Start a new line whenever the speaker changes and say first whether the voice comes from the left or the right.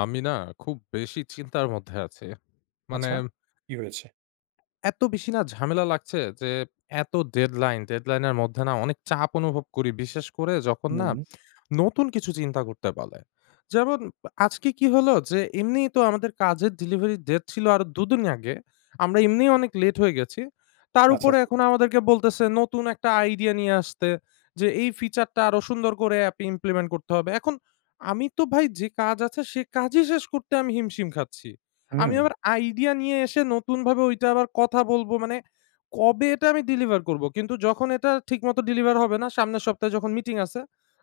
left: আমি না খুব বেশি চিন্তার মধ্যে আছি। মানে
right: আচ্ছা? কী হয়েছে?
left: এত বেশি না ঝামেলা লাগছে যে, এত ডেডলাইন। ডেডলাইনের মধ্যে না অনেক চাপ অনুভব করি; বিশেষ করে যখন না
right: হুম।
left: নতুন কিছু চিন্তা করতে বলে। যেমন আ আজকে কী হলো যে, এমনিই তো আমাদের কাজের ডেলিভারি ডেট ছিল আরও দুদিন আগে; আমরা এমনি অনেক লেট হয়ে গেছি। তার
right: আচ্ছা,
left: ওপরে
right: আচ্ছা।
left: এখন আমাদের বলতেসে, নতুন একটা আইডিয়া নিয়ে আসতে, যে এই feature টা আরও সুন্দর করে অ্যাপে implement করতে হবে। এখন আমি তো ভাই যে কাজ আছে, সেই কাজই শেষ করতে আমি হিমশিম খাচ্ছি; আমি
right: হুম।
left: আবার আইডিয়া নিয়ে এসে নতুনভাবে ওইটা আবার কথা বলবো; মানে কবে এটা আমি ডেলিভার করবো? কিন্তু যখন এটা ঠিকমতো ডেলিভার হবে না, সামনের সপ্তাহে যখন মিটিং আছে,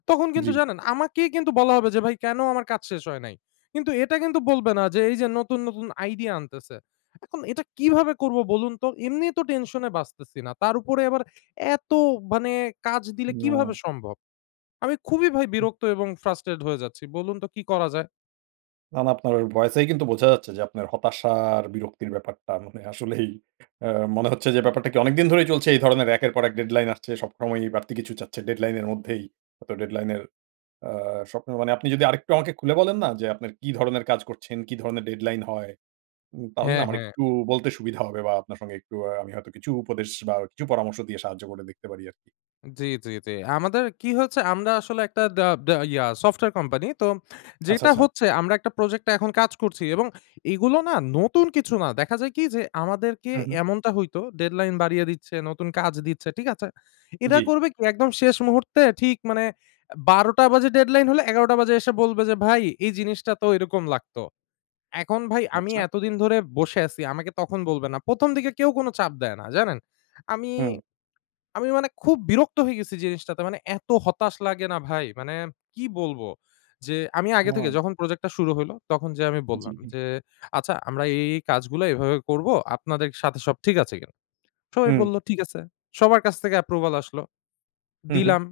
left: তখন কিন্তু
right: জি।
left: জানেন আমাকেই কিন্তু বলা হবে যে, "ভাই, কেন আমার কাজ শেষ হয় নাই?" কিন্তু এটা কিন্তু বলবে না যে, এইযে নতুন, নতুন আইডিয়া আনতেসে। এখন এটা কীভাবে করবো বলুন তো? এমনি তো টেনশনে বাঁচতেসিনা; তার ওপরে আবার এত মানে কাজ দিলে, কীভাবে
right: না।
left: সম্ভব? আমি খুবই ভাই
right: হুম।
left: বিরক্ত এবং frustrate হয়ে যাচ্ছি। বলুন তো কী করা যায়?
right: না, না। আপনার ভয়েসেই কিন্তু বোঝা যাচ্ছে যে আপনার হতাশা আর বিরক্তির ব্যাপারটা মানে আসলেই অ্যা মনে হচ্ছে, যে ব্যাপারটা কি অনেক দিন ধরেই চলছে, এই ধরনের একের পর এক deadline আসছে? সব সময়ই বাড়তি কিছু চাচ্ছে deadline এর মধ্যেই? হয়তো deadline এর অ্যা স্বপ্ন মানে আপনি যদি আরেকটু আমাকে খুলে বলেন না? যে আপনার কি ধরনের কাজ করছেন, কি ধরনের deadline হয়? উম তাহলে
left: হ্যাঁ,
right: আমার
left: হ্যাঁ।
right: একটু বলতে সুবিধা হবে বা আপনার সঙ্গে একটু আ আমি হয়তো কিছু উপদেশ, বা কিছু পরামর্শ দিয়ে সাহায্য করে দেখতে পারি আরকি।
left: জি, জি, জি। আমাদের কি হয়েছে? আমরা আসলে একটা দা দা ইয়া সফটওয়ার কোম্পানি। তো
right: আচ্ছা,
left: যেটা
right: আচ্ছা।
left: হচ্ছে আমরা একটা প্রজেক্ট এ এখন কাজ করছি। এবং এগুলো না নতুন কিছু না। দেখা যায় কি? যে আমাদেরকে
right: হু, হু।
left: এমনটা হইতো, deadline বাড়িয়ে দিচ্ছে, নতুন কাজ দিচ্ছে। ঠিক আছে? এরা
right: জি।
left: করবে কি? একদম শেষ মুহূর্তে ঠিক মানে এ ১২:০০ বাজে ডেডলাইন হলে, ১১:০০ বাজে এসে বলবে যে, "ভাই, এই জিনিসটা তো এরকম লাগতো।" এখন ভাই আমি
right: আচ্ছা।
left: এতদিন ধরে বসে আছি। আমাকে তখন বলবে না। প্রথম দিকে কেউ কোনো চাপ দেয় না। জানেন? আমি
right: হুম।
left: আমি মানে খুব বিরক্ত হয়ে গেছি জিনিসটাতে। মানে এত হতাশ লাগে না ভাই! মানে কি বলব? যে আমি আগে থেকে
right: হুম।
left: যখন প্রজেক্ট টা শুরু হইলো। তখন যেয়ে আমি
right: জি,
left: বললাম
right: হুম।
left: যে, "আচ্ছা, আমরা এই, এই কাজগুলো এভাবে করব। আপনাদের সাথে সব ঠিক আছে কিনা?" সবাই
right: হুম।
left: বললো, "ঠিক আছে।" সবার কাছ থেকে approval আসলো।
right: হু, হুম।
left: দিলাম।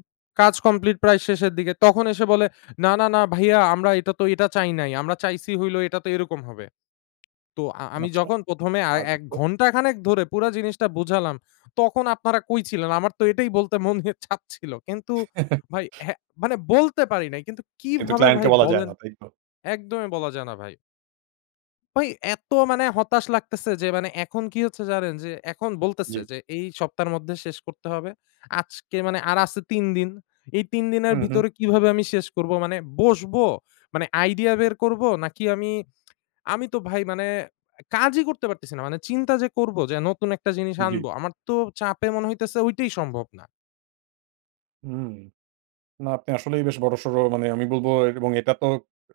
left: কাজ কমপ্লিট প্রায় শেষের দিকে। তখন এসে বলে, "না, না, না, ভাইয়া আমরা এটা তো, এটা চাই নাই। আমরা চাইছি হইলো এইটা তো এইরকম হবে।" তো আ আমি
right: আচ্ছা।
left: যখন প্রথমে আ
right: আজব
left: ১
right: তো!
left: ঘন্টা খানেক ধরে পুরা জিনিসটা বোঝালাম, তখন আপনারা কই ছিলেন? আমার তো এটাই বলতে মনে চাচ্ছিল। কিন্তু ভাই হ্যাঁ, মানে বলতে পারি নাই। কিন্তু
right: কিন্তু
left: কিভাবে
right: ক্লায়েন্ট কে
left: ভাই
right: বলা যায়
left: বলেন?
right: না, তাই তো?
left: একদমই বলা যায় না ভাই। ভাই এত মানে হতাশ লাগতেছে যে মানে এখন কি হচ্ছে জানেন? যে এখন বলতেছে
right: জি।
left: যে এই সপ্তাহের মধ্যে শেষ করতে হবে। আজকে মানে আর আছে ৩ দিন। এই ৩ দিনের
right: হুম, হুম।
left: ভিতরে কিভাবে আমি শেষ করব? মানে বসবো? মানে আইডিয়া বের করব? নাকি আমি আমি তো ভাই মানে অ্যা কাজই করতে পারতেছি না। মানে চিন্তা যে করব যে নতুন একটা জিনিস আনব।
right: জি।
left: আমার তো চাপে মনে হইতেছে ওইটাই সম্ভব না।
right: হুম। না আপনি আসলেই বেশ বড়সড় মানে আমি বলব এবং এটা তো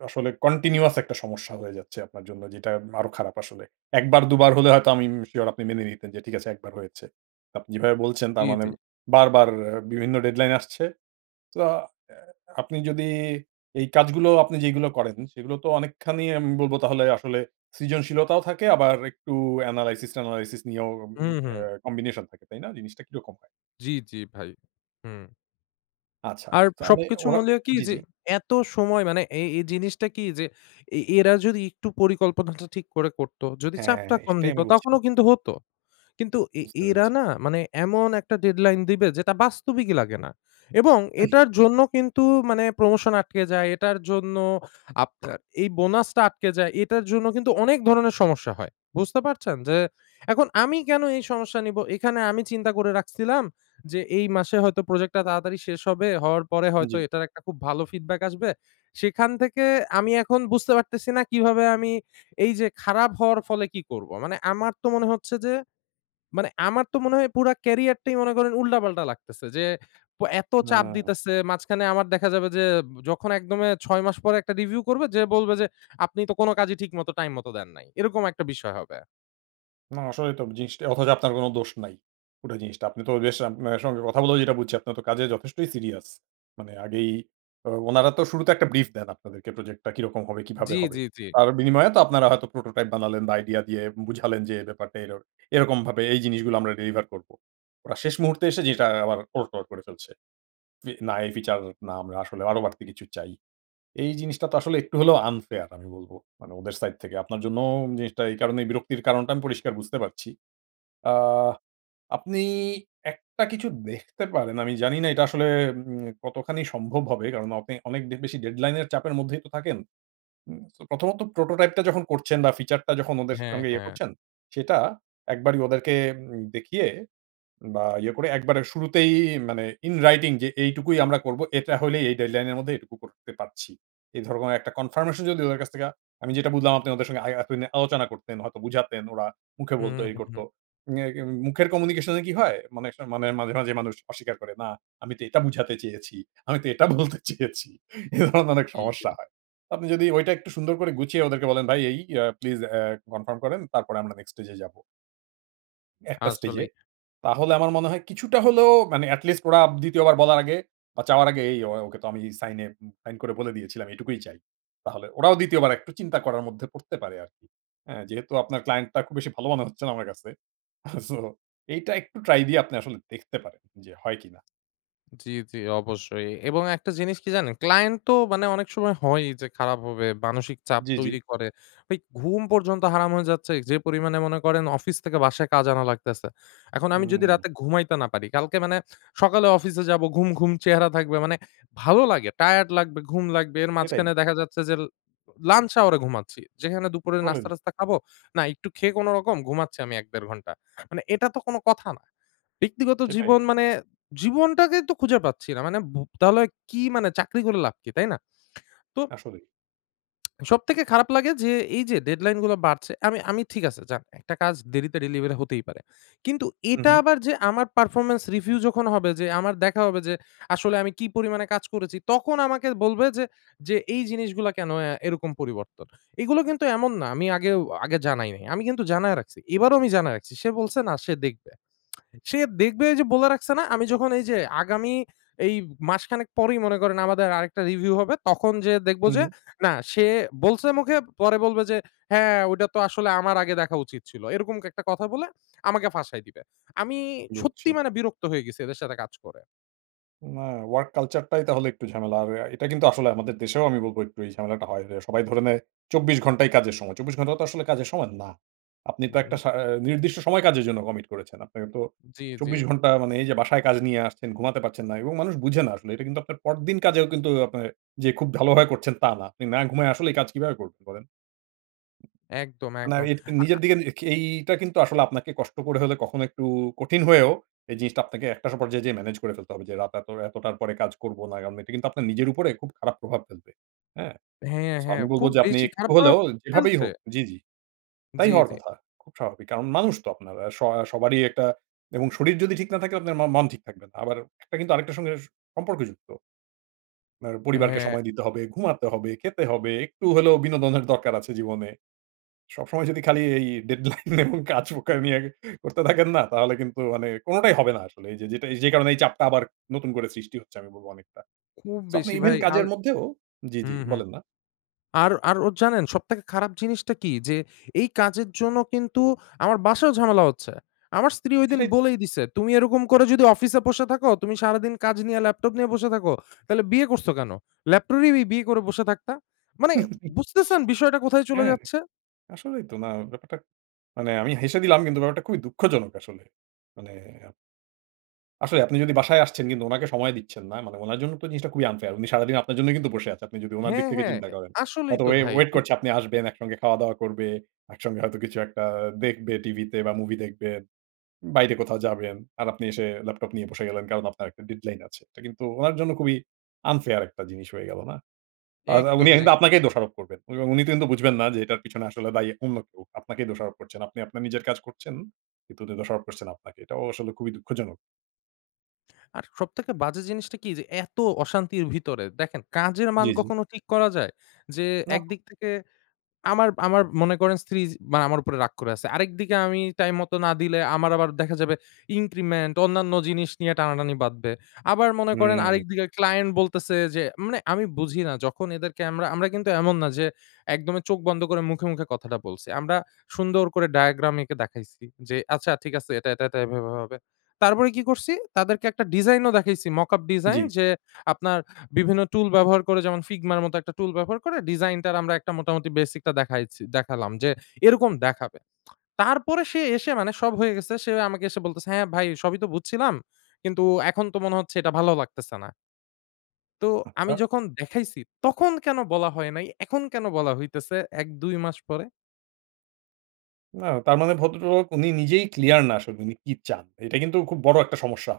right: আসলে continuous একটা সমস্যা হয়ে যাচ্ছে আপনার জন্য। যেটা উম আরো খারাপ আসলে। ১ বার ২ বার হলে হয়তো আমি উম সিওর আপনি মেনে নিতেন যে, ঠিক আছে একবার হয়েছে। আপনি যেভাবে বলছেন
left: জি,
right: তার মানে
left: জি।
right: বারবার এ বিভিন্ন deadline আসছে। তো আ এ আপনি যদি এই কাজগুলো আপনি যেগুলো করেন, সেগুলো তো অনেকখানি আমি বলব তাহলে আসলে সৃজনশীলতাও থাকে। আবার একটু analysis ট্যানালাইসিস নিয়েও উম
left: হুম,
right: অ্যা
left: হুম।
right: কম্বিনেশন থাকে, তাই না? জিনিসটা কিরকম হয়?
left: জি, জি ভাই। হু।
right: আচ্ছা।
left: আর
right: তাহলে
left: সবকিছু
right: ওরা
left: মূলেও কি।
right: জি,
left: যে
right: জি।
left: এত সময় মানে এ এই জিনিসটা কি যে এ এরা যদি একটু পরিকল্পনাটা ঠিক করে করতো, যদি
right: হ্যাঁ।
left: চাপটা
right: এ
left: কম
right: সেটাই
left: দিত
right: আমি
left: তখনও
right: বলছিলাম।
left: কিন্তু হতো। কিন্তু এ
right: বুঝতে
left: এরা
right: পেরেছি।
left: না মানে এমন একটা deadline দিবে যেটা বাস্তবিকই লাগে না। এবং এটার জন্য কিন্তু মানে প্রমোশন আটকে যায়। এটার জন্য আপনার এই বোনাসটা আটকে যায়। এটার জন্য কিন্তু অনেক ধরনের সমস্যা হয়। বুঝতে পারছেন? যে এখন আমি কেন এই সমস্যা নিব? এখানে আমি চিন্তা করে রাখছিলাম যে এই মাসে হয়তো প্রোজেক্টটা তাড়াতাড়ি শেষ হবে। হওয়ার পরে হয়তো
right: জি।
left: এটার একটা খুব ভালো ফিডব্যাক আসবে। সেখান থেকে আমি এখন বুঝতে পারতেছি না কীভাবে আমি এই যে খারাপ হওয়ার ফলে কী করব? মানে আমার তো মনে হচ্ছে যে মানে আমার তো মনে হয় পুরা ক্যারিয়ার টাই মনে করেন উল্টা-পাল্টা লাগতেছে। যে প এত চাপ
right: হুম।
left: দিতেছে। মাঝখানে আমার দেখা যাবে যে ব যখন একদমে ৬ মাস পরে একটা রিভিউ করবে। যে বলবে যে "আপনি তো কোন কাজই ঠিক মতো টাইম মত দেন নাই।" এরকম একটা বিষয় হবে।
right: না, আসলেই তো জিনিসটা অথচ আপনার কোনো দোষ নাই। পুরা জিনিসটা। আপনি তো রিয়েশান মানে সঙ্গে কথা বলেও যেটা বুঝছি, আপনি তো কাজে যথেষ্টই সিরিয়াস। মানে আগেই ও ওনারা তো শুরুতে একটা brief দেন আপনাদেরকে প্রজেক্টটা কীরকম হবে, কীভাবে
left: জ্বি,
right: হবে?
left: জ্বি, জ্বি।
right: তার বিনিময়ে তো আপনারা হয়তো prototype বানালেন বা আইডিয়া দিয়ে বুঝালেন যে, "ব্যাপারটা এরও এরকমভাবে এই জিনিসগুলো আমরা ডেলিভার করবো।" ওরা শেষ মুহূর্তে এসে জিনিসটা আবার ওলটপালট করে ফেলছে, "ফি না এই ফিচার না, আমরা আসলে আরো বাড়তি কিছু চাই।" এই জিনিসটা তো আসলে একটু হলেও unfair আমি বলবো, মানে ওদের সাইড থেকে। আপনার জন্যও ওম জিনিসটা এই কারণেই বিরক্তির কারণটা আমি পরিষ্কার বুঝতে পারছি। আ আপনি একটা কিছু দেখতে পারেন, আমি জানিনা এটা আসলে উম কতখানি সম্ভব হবে? কারণ আপনি অনেক ডে বেশি deadline এর চাপের মধ্যেই তো থাকেন। উম সো ১ম ত prototype টা যখন করছেন বা ফিচার টা যখন ওদের
left: হ্যাঁ,
right: সঙ্গে ইয়ে
left: হ্যাঁ।
right: করছেন, সেটা একবারই ওদেরকে উম দেখিয়ে বা ইয়ে করে একবারে শুরুতেই মানে in writing যে, "এইটুকুই আমরা করবো, এটা হইলে এই deadline এর মধ্যে এটুকু করতে পারছি।" এই ধরনের একটা confirmation যদি ওদের কাছ থেকে আমি যেটা বুঝলাম আপনি ওদের সঙ্গে আই এতদিনে আলোচনা করতেন, হয়তো বুঝাতেন ওরা, মুখে
left: হুম,
right: বলতো, এই
left: হুম,
right: করতো।
left: হুম।
right: অ্যা কিম মুখের communication এ কি হয়? মানে অনেক সময় মানে মাঝে, মাঝে মানুষ অস্বীকার করে, "না আমি তো এটা বুঝাতে চেয়েছি, আমি তো এটা বলতে চেয়েছি।" এ ধরনের অনেক
left: জ্বি, জ্বি।
right: সমস্যা হয়। তো আপনি যদি ঐটা একটু সুন্দর করে গুছিয়ে ওদেরকে বলেন, "ভাই এই, আ প্লিজ আ কনফার্ম করেন। তারপরে আমরা next stage এ যাবো।" একটা স্টেজে।
left: আসলেই।
right: তাহলে আমার মনে হয় কিছুটা হলেও মানে এটলিস্ট ওরা ২য় বার বলার আগে বা চাওয়ার আগে এই ও ওকে তো আমি সাইনে উম সাইন করে বলে দিয়েছিলাম এটুকুই চাই। তাহলে ওরাও ২য় বার একটু চিন্তা করার মধ্যে পড়তে পারে আরকি, হ্যাঁ? যেহেতু আপনার ক্লায়েন্টটা খুব বেশি ভালো মনে হচ্ছে না আমার কাছে। সো এইটা একটু ট্রাই দিয়ে আপনি আসলে দেখতে পারেন যে হয় কিনা?
left: জ্বি, জ্বি অবশ্যই। এবং একটা জিনিস কি জানেন? ক্লায়েন্ট তো মানে অনেক সময় হয়ই যে খারাপ হবে, মানসিক চাপ
right: জ্বি, জ্বি।
left: তৈরি করে। ভাই ঘুম পর্যন্ত হারাম হয়ে যাচ্ছে। যে পরিমাণে মনে করেন অফিস থেকে বাসায় কাজ আনা লাগতেছে। এখন আমি যদি
right: হুম।
left: রাতে ঘুমাইতে না পারি, কালকে মানে সকালে অফিসে যাবো, ঘুম, ঘুম চেহারা থাকবে, মানে ভালো লাগে? টায়ার্ড লাগবে, ঘুম লাগবে। এর
right: এটাই।
left: মাঝখানে দেখা যাচ্ছে যে l lunch hour এ ঘুমাচ্ছি। যেখানে দুপুরে
right: বলেন।
left: নাস্তা-টাস্তা খাবো, না একটু খেয়ে কোনোরকম ঘুমাচ্ছি আমি ১-১.৫ ঘন্টা। মানে এটা তো কোনো কথা না। ব্যক্তিগত
right: সেটাই।
left: জীবন মানে জীবনটাকেই তো খুঁজে পাচ্ছি না। মানে ভু তাহলে কি মানে চাকরি করে লাভ কি, তাই না? তো
right: আসলেই।
left: সবথেকে খারাপ লাগে যে এই যে ডেডলাইনগুলো বাড়ছে। আমি আমি ঠিক আছে যান, একটা কাজ দেরিতে ডেলিভারি হতেই পারে। কিন্তু
right: হু,
left: এটা
right: হু।
left: আবার যে আমার performance review যখন হবে যে, আমার দেখা হবে যে আসলে আমি কি পরিমাণে কাজ করেছি। তখন আমাকে বলবে যে, যে এই জিনিসগুলা কেনো অ্যা এরকম পরিবর্তন? এগুলো কিন্তু এমন না আমি আগেও আগে জানাই নাই। আমি কিন্তু জানায় রাখছি। এবারও আমি জানায় রাখছি। সে বলছে না সে দেখবে। সে দেখবে এইযে বলে রাখছে না? আমি যখন এই যে আগামী এই মাসখানেক পরেই মনে করেন আমাদের আরেকটা রিভিউ হবে। তখন যেয়ে দেখব যে
right: হুম।
left: না সে বলছে মুখে, পরে বলবে যে "হ্যাঁ ওইটা তো আসলে আমার আগে দেখা উচিত ছিল"। এরকম একটা কথা বলে আমাকে ফাঁসায় দিবে। আমি সত্যি
right: বুঝছি।
left: মানে বিরক্ত হয়ে গেছি এদের সাথে কাজ করে।
right: না। work culture টাই তাহলে একটু ঝামেলা। আর অ্যা এটা কিন্তু আসলে আমাদের দেশেও আমি বলব একটু এই ঝামেলাটা হয় যে সবাই ধরে নেয় ২৪ ঘন্টাই কাজের সময়। ২৪ ঘন্টাও তো আসলে কাজের সময় না। আপনি তো একটা
left: হুম।
right: সা আ নির্দিষ্ট সময় কাজের জন্য কমিট করেছেন। আপনার তো
left: জি, জি।
right: ২৪ ঘন্টা মানে এই যে বাসায় কাজ নিয়ে আসছেন ঘুমাতে পারছেন না। এবং মানুষ বুঝে না আসলে। এটা কিন্তু আপনার পরদিন কাজেও কিন্তু ও আপনি যে খুব ভালোভাবে করছেন তা না। আপনি না ঘুমায়ে আসলেই কাজ কিভাবে করবেন বলেন?
left: একদম,
right: না,
left: একদম।
right: এইট এ
left: আ
right: নিজের
left: আ
right: দিকে নিজে কে এইটা কিন্তু আসলে আপনাকে কষ্ট করে হলে কখনো একটু কঠিন হয়েও এই জিনিসটা আপনাকে একটা স পর্যায়ে যেয়ে ম্যানেজ করে ফেলতে হবে। যে রাত এত এতটার পরে কাজ করব না। কারণ এইটা কিন্তু আপনার নিজের উপরে খুব খারাপ প্রভাব ফেলবে, হ্যাঁ?
left: হ্যাঁ,
right: সো
left: হ্যাঁ।
right: আমি বলব
left: খুব
right: যে আপনি
left: বেশি
right: একটু
left: খারাপ প্রভাব
right: হলেও যেভাবেই
left: ফেলছে?
right: হোক জি, জি। তাই
left: জি,
right: হওয়ার
left: জি।
right: কথা। খুব স্বাভাবিক। কারণ মানুষ তো আপনারা। স সবারই একটা এবং শরীর যদি ঠিক না থাকে আপনার ম মন ঠিক থাকবে না। আবার একটা কিন্তু আরেকটার সঙ্গে সম্পর্কযুক্ত। আপনার পরিবারকে
left: হ্যাঁ।
right: সময় দিতে হবে, ঘুমাতে হবে, খেতে হবে। একটু হলেও বিনোদনের দরকার আছে জীবনে। সবসময় যদি খালি এই ডেডলাইন এবং কাজ [unintelligible] নিয়ে করতে থাকেন না? তাহলে কিন্তু মানে কোনটাই হবে না আসলে। এইযে যেটা এই যে কারণে এই চাপটা আবার নতুন করে সৃষ্টি হচ্ছে আমি বলব অনেকটা।
left: খুব
right: সো আপনি
left: বেশি
right: ইভেন
left: ভাই। আর
right: কাজের মধ্যেও জি, জি।
left: হুম, হুম।
right: বলেন না?
left: আর, আর ওর জানেন সবথেকে খারাপ জিনিসটা কী? যে এই কাজের জন্য কিন্তু আমার বাসায়ও ঝামেলা হচ্ছে। আমার স্ত্রী ঐদিন
right: সেটাই তো।
left: বলেই দিছে "তুমি এরকম করে যদি অফিসে বসে থাকো, তুমি সারাদিন কাজ নিয়ে ল্যাপটপ নিয়ে বসে থাকো, তাহলে বিয়ে করছো কেন? ল্যাপটপই বিয়ে করে বসে থাকতা।" মানে বুঝতেছেন বিষয়টা কোথায় চলে
right: হ্যাঁ।
left: যাচ্ছে?
right: আসলেই তো না ব্যাপারটা মানে আমি হেসে দিলাম কিন্তু ব্যাপারটা খুবই দুঃখজনক আসলে। মানে আপ আসলে আপনি যদি বাসায় আসছেন কিন্তু উনাকে সময় দিচ্ছেন না। মানে ওনার জন্য তো জিনিসটা খুবই unfair. উনি সারাদিন আপনার জন্যই কিন্তু বসে আছেন, আপনি যদি উনার দিক
left: হ্যাঁ,
right: থেকে
left: হ্যাঁ।
right: চিন্তা
left: অ্যা
right: করেন।
left: আসলেই তো
right: হয়তোবা ওয়ে
left: ভাই।
right: ওয়েট
left: এম
right: করছেন আপনি আসবেন, একসঙ্গে খাওয়া-দাওয়া করবে। একসঙ্গে হয়তো কিছু একটা দেখবে টিভিতে বা মুভি দেখবে। উম বাইরে কোথাও যাবেন। আর আপনি এসে ল্যাপটপ নিয়ে বসে গেলেন, কারণ আপনার একটা deadline আছে। এটা কিন্তু উনার জন্য খুবই unfair একটা জিনিস হয়ে গেল, না? আ তা
left: একদম,
right: উনি কিন্তু
left: একদম।
right: আপনাকেই দোষারোপ করবেন। এবং উনি তো কিন্তু বুঝবেন না যে এটার পেছনে আসলে দায়ী অন্য কেউ। আপনাকেই দোষারোপ করছেন। আপনি আপনার নিজের কাজ করছেন, কিন্তু উনি দোষারোপ করছেন আপনাকে। এটাও আসলে খুবই দুঃখজনক।
left: আর সব থেকে বাজে জিনিসটা কী? যে এত অশান্তির ভেতরে দেখেন কাজের মান
right: জি, জি।
left: কখনো ঠিক করা যায়? যে
right: না।
left: একদিক থেকে আমার আমার মনে করেন স্ত্রী য মানে আমার ওপরে রাগ করে আছে। আরেকদিকে আমি টাইমমতো না দিলে আমার আবার দেখা যাবে increment, অন্যান্য জিনিস নিয়ে টানাটানি বাধবে। আবার মনে করেন
right: হুম।
left: আরেকদিকে ক্লায়েন্ট বলতেসে যে মানে আমি বুঝি না যখন এদেরকে আমরা আমরা কিন্তু এমন না যে একদমই চোখ বন্ধ করে মুখে, মুখে কথাটা বলছি। আমরা সুন্দর করে diagram এঁকে দেখাইছি। যে "আচ্ছা ঠিক আছে, এটা, এটা, এটা এভাবে হবে।" তারপরে কী করছি? তাদেরকে একটা ডিজাইনও দেখাইসি mockup ডিজাইন।
right: জি।
left: যে আপনার বিভিন্ন টুল ব্যবহার করে যেমন Figma -র মতো একটা টুল ব্যবহার করে ডিজাইনটার আমরা মোটামুটি বেসিকটা দেখায়েছি দেখালাম যে এরকম দেখাবে। তারপরে সে এসে মানে সব হয়ে গেছে, সে আমাকে এসে বলতেসে "হ্যাঁ ভাই সবই তো বুঝছিলাম। কিন্তু এখন তো মনে হচ্ছে এটা ভালো লাগতেসে না।" তো আমি
right: আচ্ছা।
left: যখন দেখাইছি তখন কেন বলা হয় নাই? এখন কেন বলা হইতেছে ১-২ মাস পরে?
right: না তার মানে ভদ্রলোক উনি নিজেই ক্লিয়ার না আসলে উনি কি চান। এইটা কিন্তু খুব বড় একটা সমস্যা।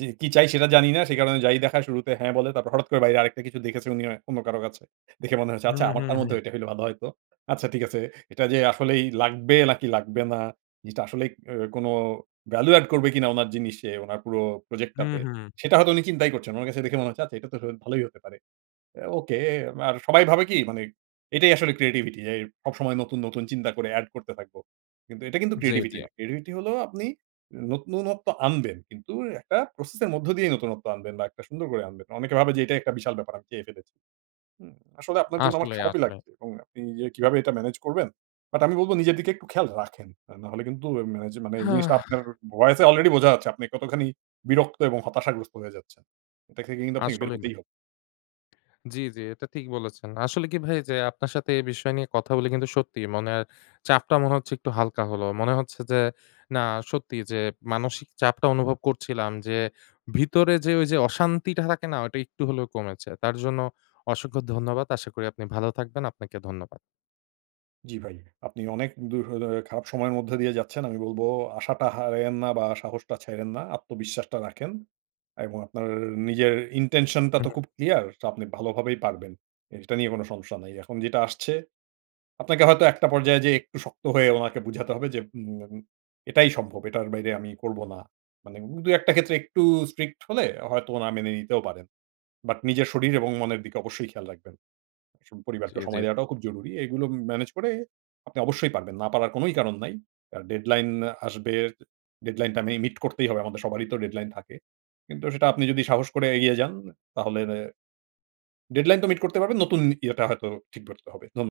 right: জি কী চাই, সেটা জানি না। সে কারণে যাই দেখায় শুরুতে হ্যাঁ বলে। তারপর হঠাৎ করে বাইরে আরেকটা কিছু দেখেছেন উনি অন্য কারো কাছে। দেখে মনে হয়েছে
left: হু,
right: "আচ্ছা
left: হু,
right: আমারটার মধ্যে
left: হু।
right: ওইটা হলে ভালো হয়তো। আচ্ছা ঠিক আছে।" এটা যে আসলেই লাগবে নাকি লাগবে না? জিনিসটা আসলেই ও কোনো value add করবে কিনা উনার জিনিসে, উনার পুরো প্রজেক্ট
left: হু,
right: টাতে,
left: হু।
right: সেটা হয়তো উনি চিন্তাই করছেন না। ওনার কাছে দেখে মনে হচ্ছে "আচ্ছা এটা তো হ ভালোই হতে পারে।" অ্যা ওকে আর সবাই ভাবে কি মানে এটাই আসলে creativity যেই সবসময় নতুন, নতুন চিন্তা করে অ্যাড করতে থাকব। কিন্তু এটা কিন্তু
left: জি,
right: creativity
left: জি।
right: না। creativity হলো আপনি নতুনত্ব আনবেন। কিন্তু একটা প্রসেস এর মধ্য দিয়েই নতুনত্ব আনবেন বা একটা সুন্দর করে আনবেন। অনেকে ভাবে যে এটাই একটা বিশাল ব্যাপার আমি চেয়ে ফেলেছি, হু? আসলে আপনার জন্য আমার
left: আসলেই,
right: খারাপই
left: আসলেই।
right: লাগছে। এবং আপনি যে কিভাবে এটা ম্যানেজ করবেন! বাট আমি বলব নিজের দিকে একটু খেয়াল রাখেন। অ্যা নাহলে কিন্তু এম এইযে মানে এই জিনিসটা আপনার উ ভয়েসে অলরেডি বোঝা যাচ্ছে। আপনি কতখানি বিরক্ত এবং হতাশাগ্রস্ত হয়ে যাচ্ছেন। এটা থেকে কিন্তু আপনি বের
left: আসলেই না।
right: হতেই হবে।
left: জ্বি, জ্বি। এটা ঠিক বলেছেন। আসলে কি ভাই যে আপনার সাথে এই বিষয় নিয়ে কথা বলি কিন্তু সত্যিই মনের চাপটা মনে হচ্ছে একটু হালকা হলো। মনে হচ্ছে যে না সত্যি যে মানসিক চাপটা অনুভব করছিলাম। যে ভিতরে যে ওইযে অশান্তিটা থাকে না? ওইটা একটু হলেও কমেছে। তার জন্য অসংখ্য ধন্যবাদ। আশা করি আপনি ভালো থাকবেন। আপনাকে ধন্যবাদ।
right: জ্বি ভাই। আপনি অনেক দূরহ দে খারাপ সময়ের মধ্যে দিয়ে যাচ্ছেন। আমি বলব আশাটা হারায়েন না বা সাহসটা ছাইড়েন না, আত্মবিশ্বাসটা রাখেন। এবং আপনার নিজের intention টা তো
left: হুম।
right: খুব ক্লিয়ার, আপনি ভালোভাবেই পারবেন। এইটা নিয়ে কোনো সমস্যা নাই। এখন যেটা আসছে, আপনাকে হয়তো একটা পর্যায়ে যে একটু শক্ত হয়ে ওনাকে বুঝাতে হবে যে উম এম "এটাই সম্ভব। এটার বাইরে আমি করব না।" মানে উব দুয়েকটা ক্ষেত্রে একটু strict হলে হয়তো ওরা মেনে নিতেও পারেন। বাট নিজের শরীর এবং মনের দিকে অবশ্যই খেয়াল রাখবেন। স
left: জি,
right: পরিবারকে সময়
left: জি।
right: দেওয়াটাও খুব জরুরি। এইগুলো ম ম্যানেজ করে আপনি অবশ্যই পারবেন, না পারার কোনোই কারণ নাই। আর deadline আসবে, deadline টা মে মিট করতেই হবে। আমাদের সবারই তো deadline থাকে। কিন্তু সেটা আপনি যদি সাহস করে এগিয়ে যান। তাহলে deadline তো মিট করতে পারবেন। নতুন ইয়েটা হয়তো ঠিকভাবে হবে। ধন্য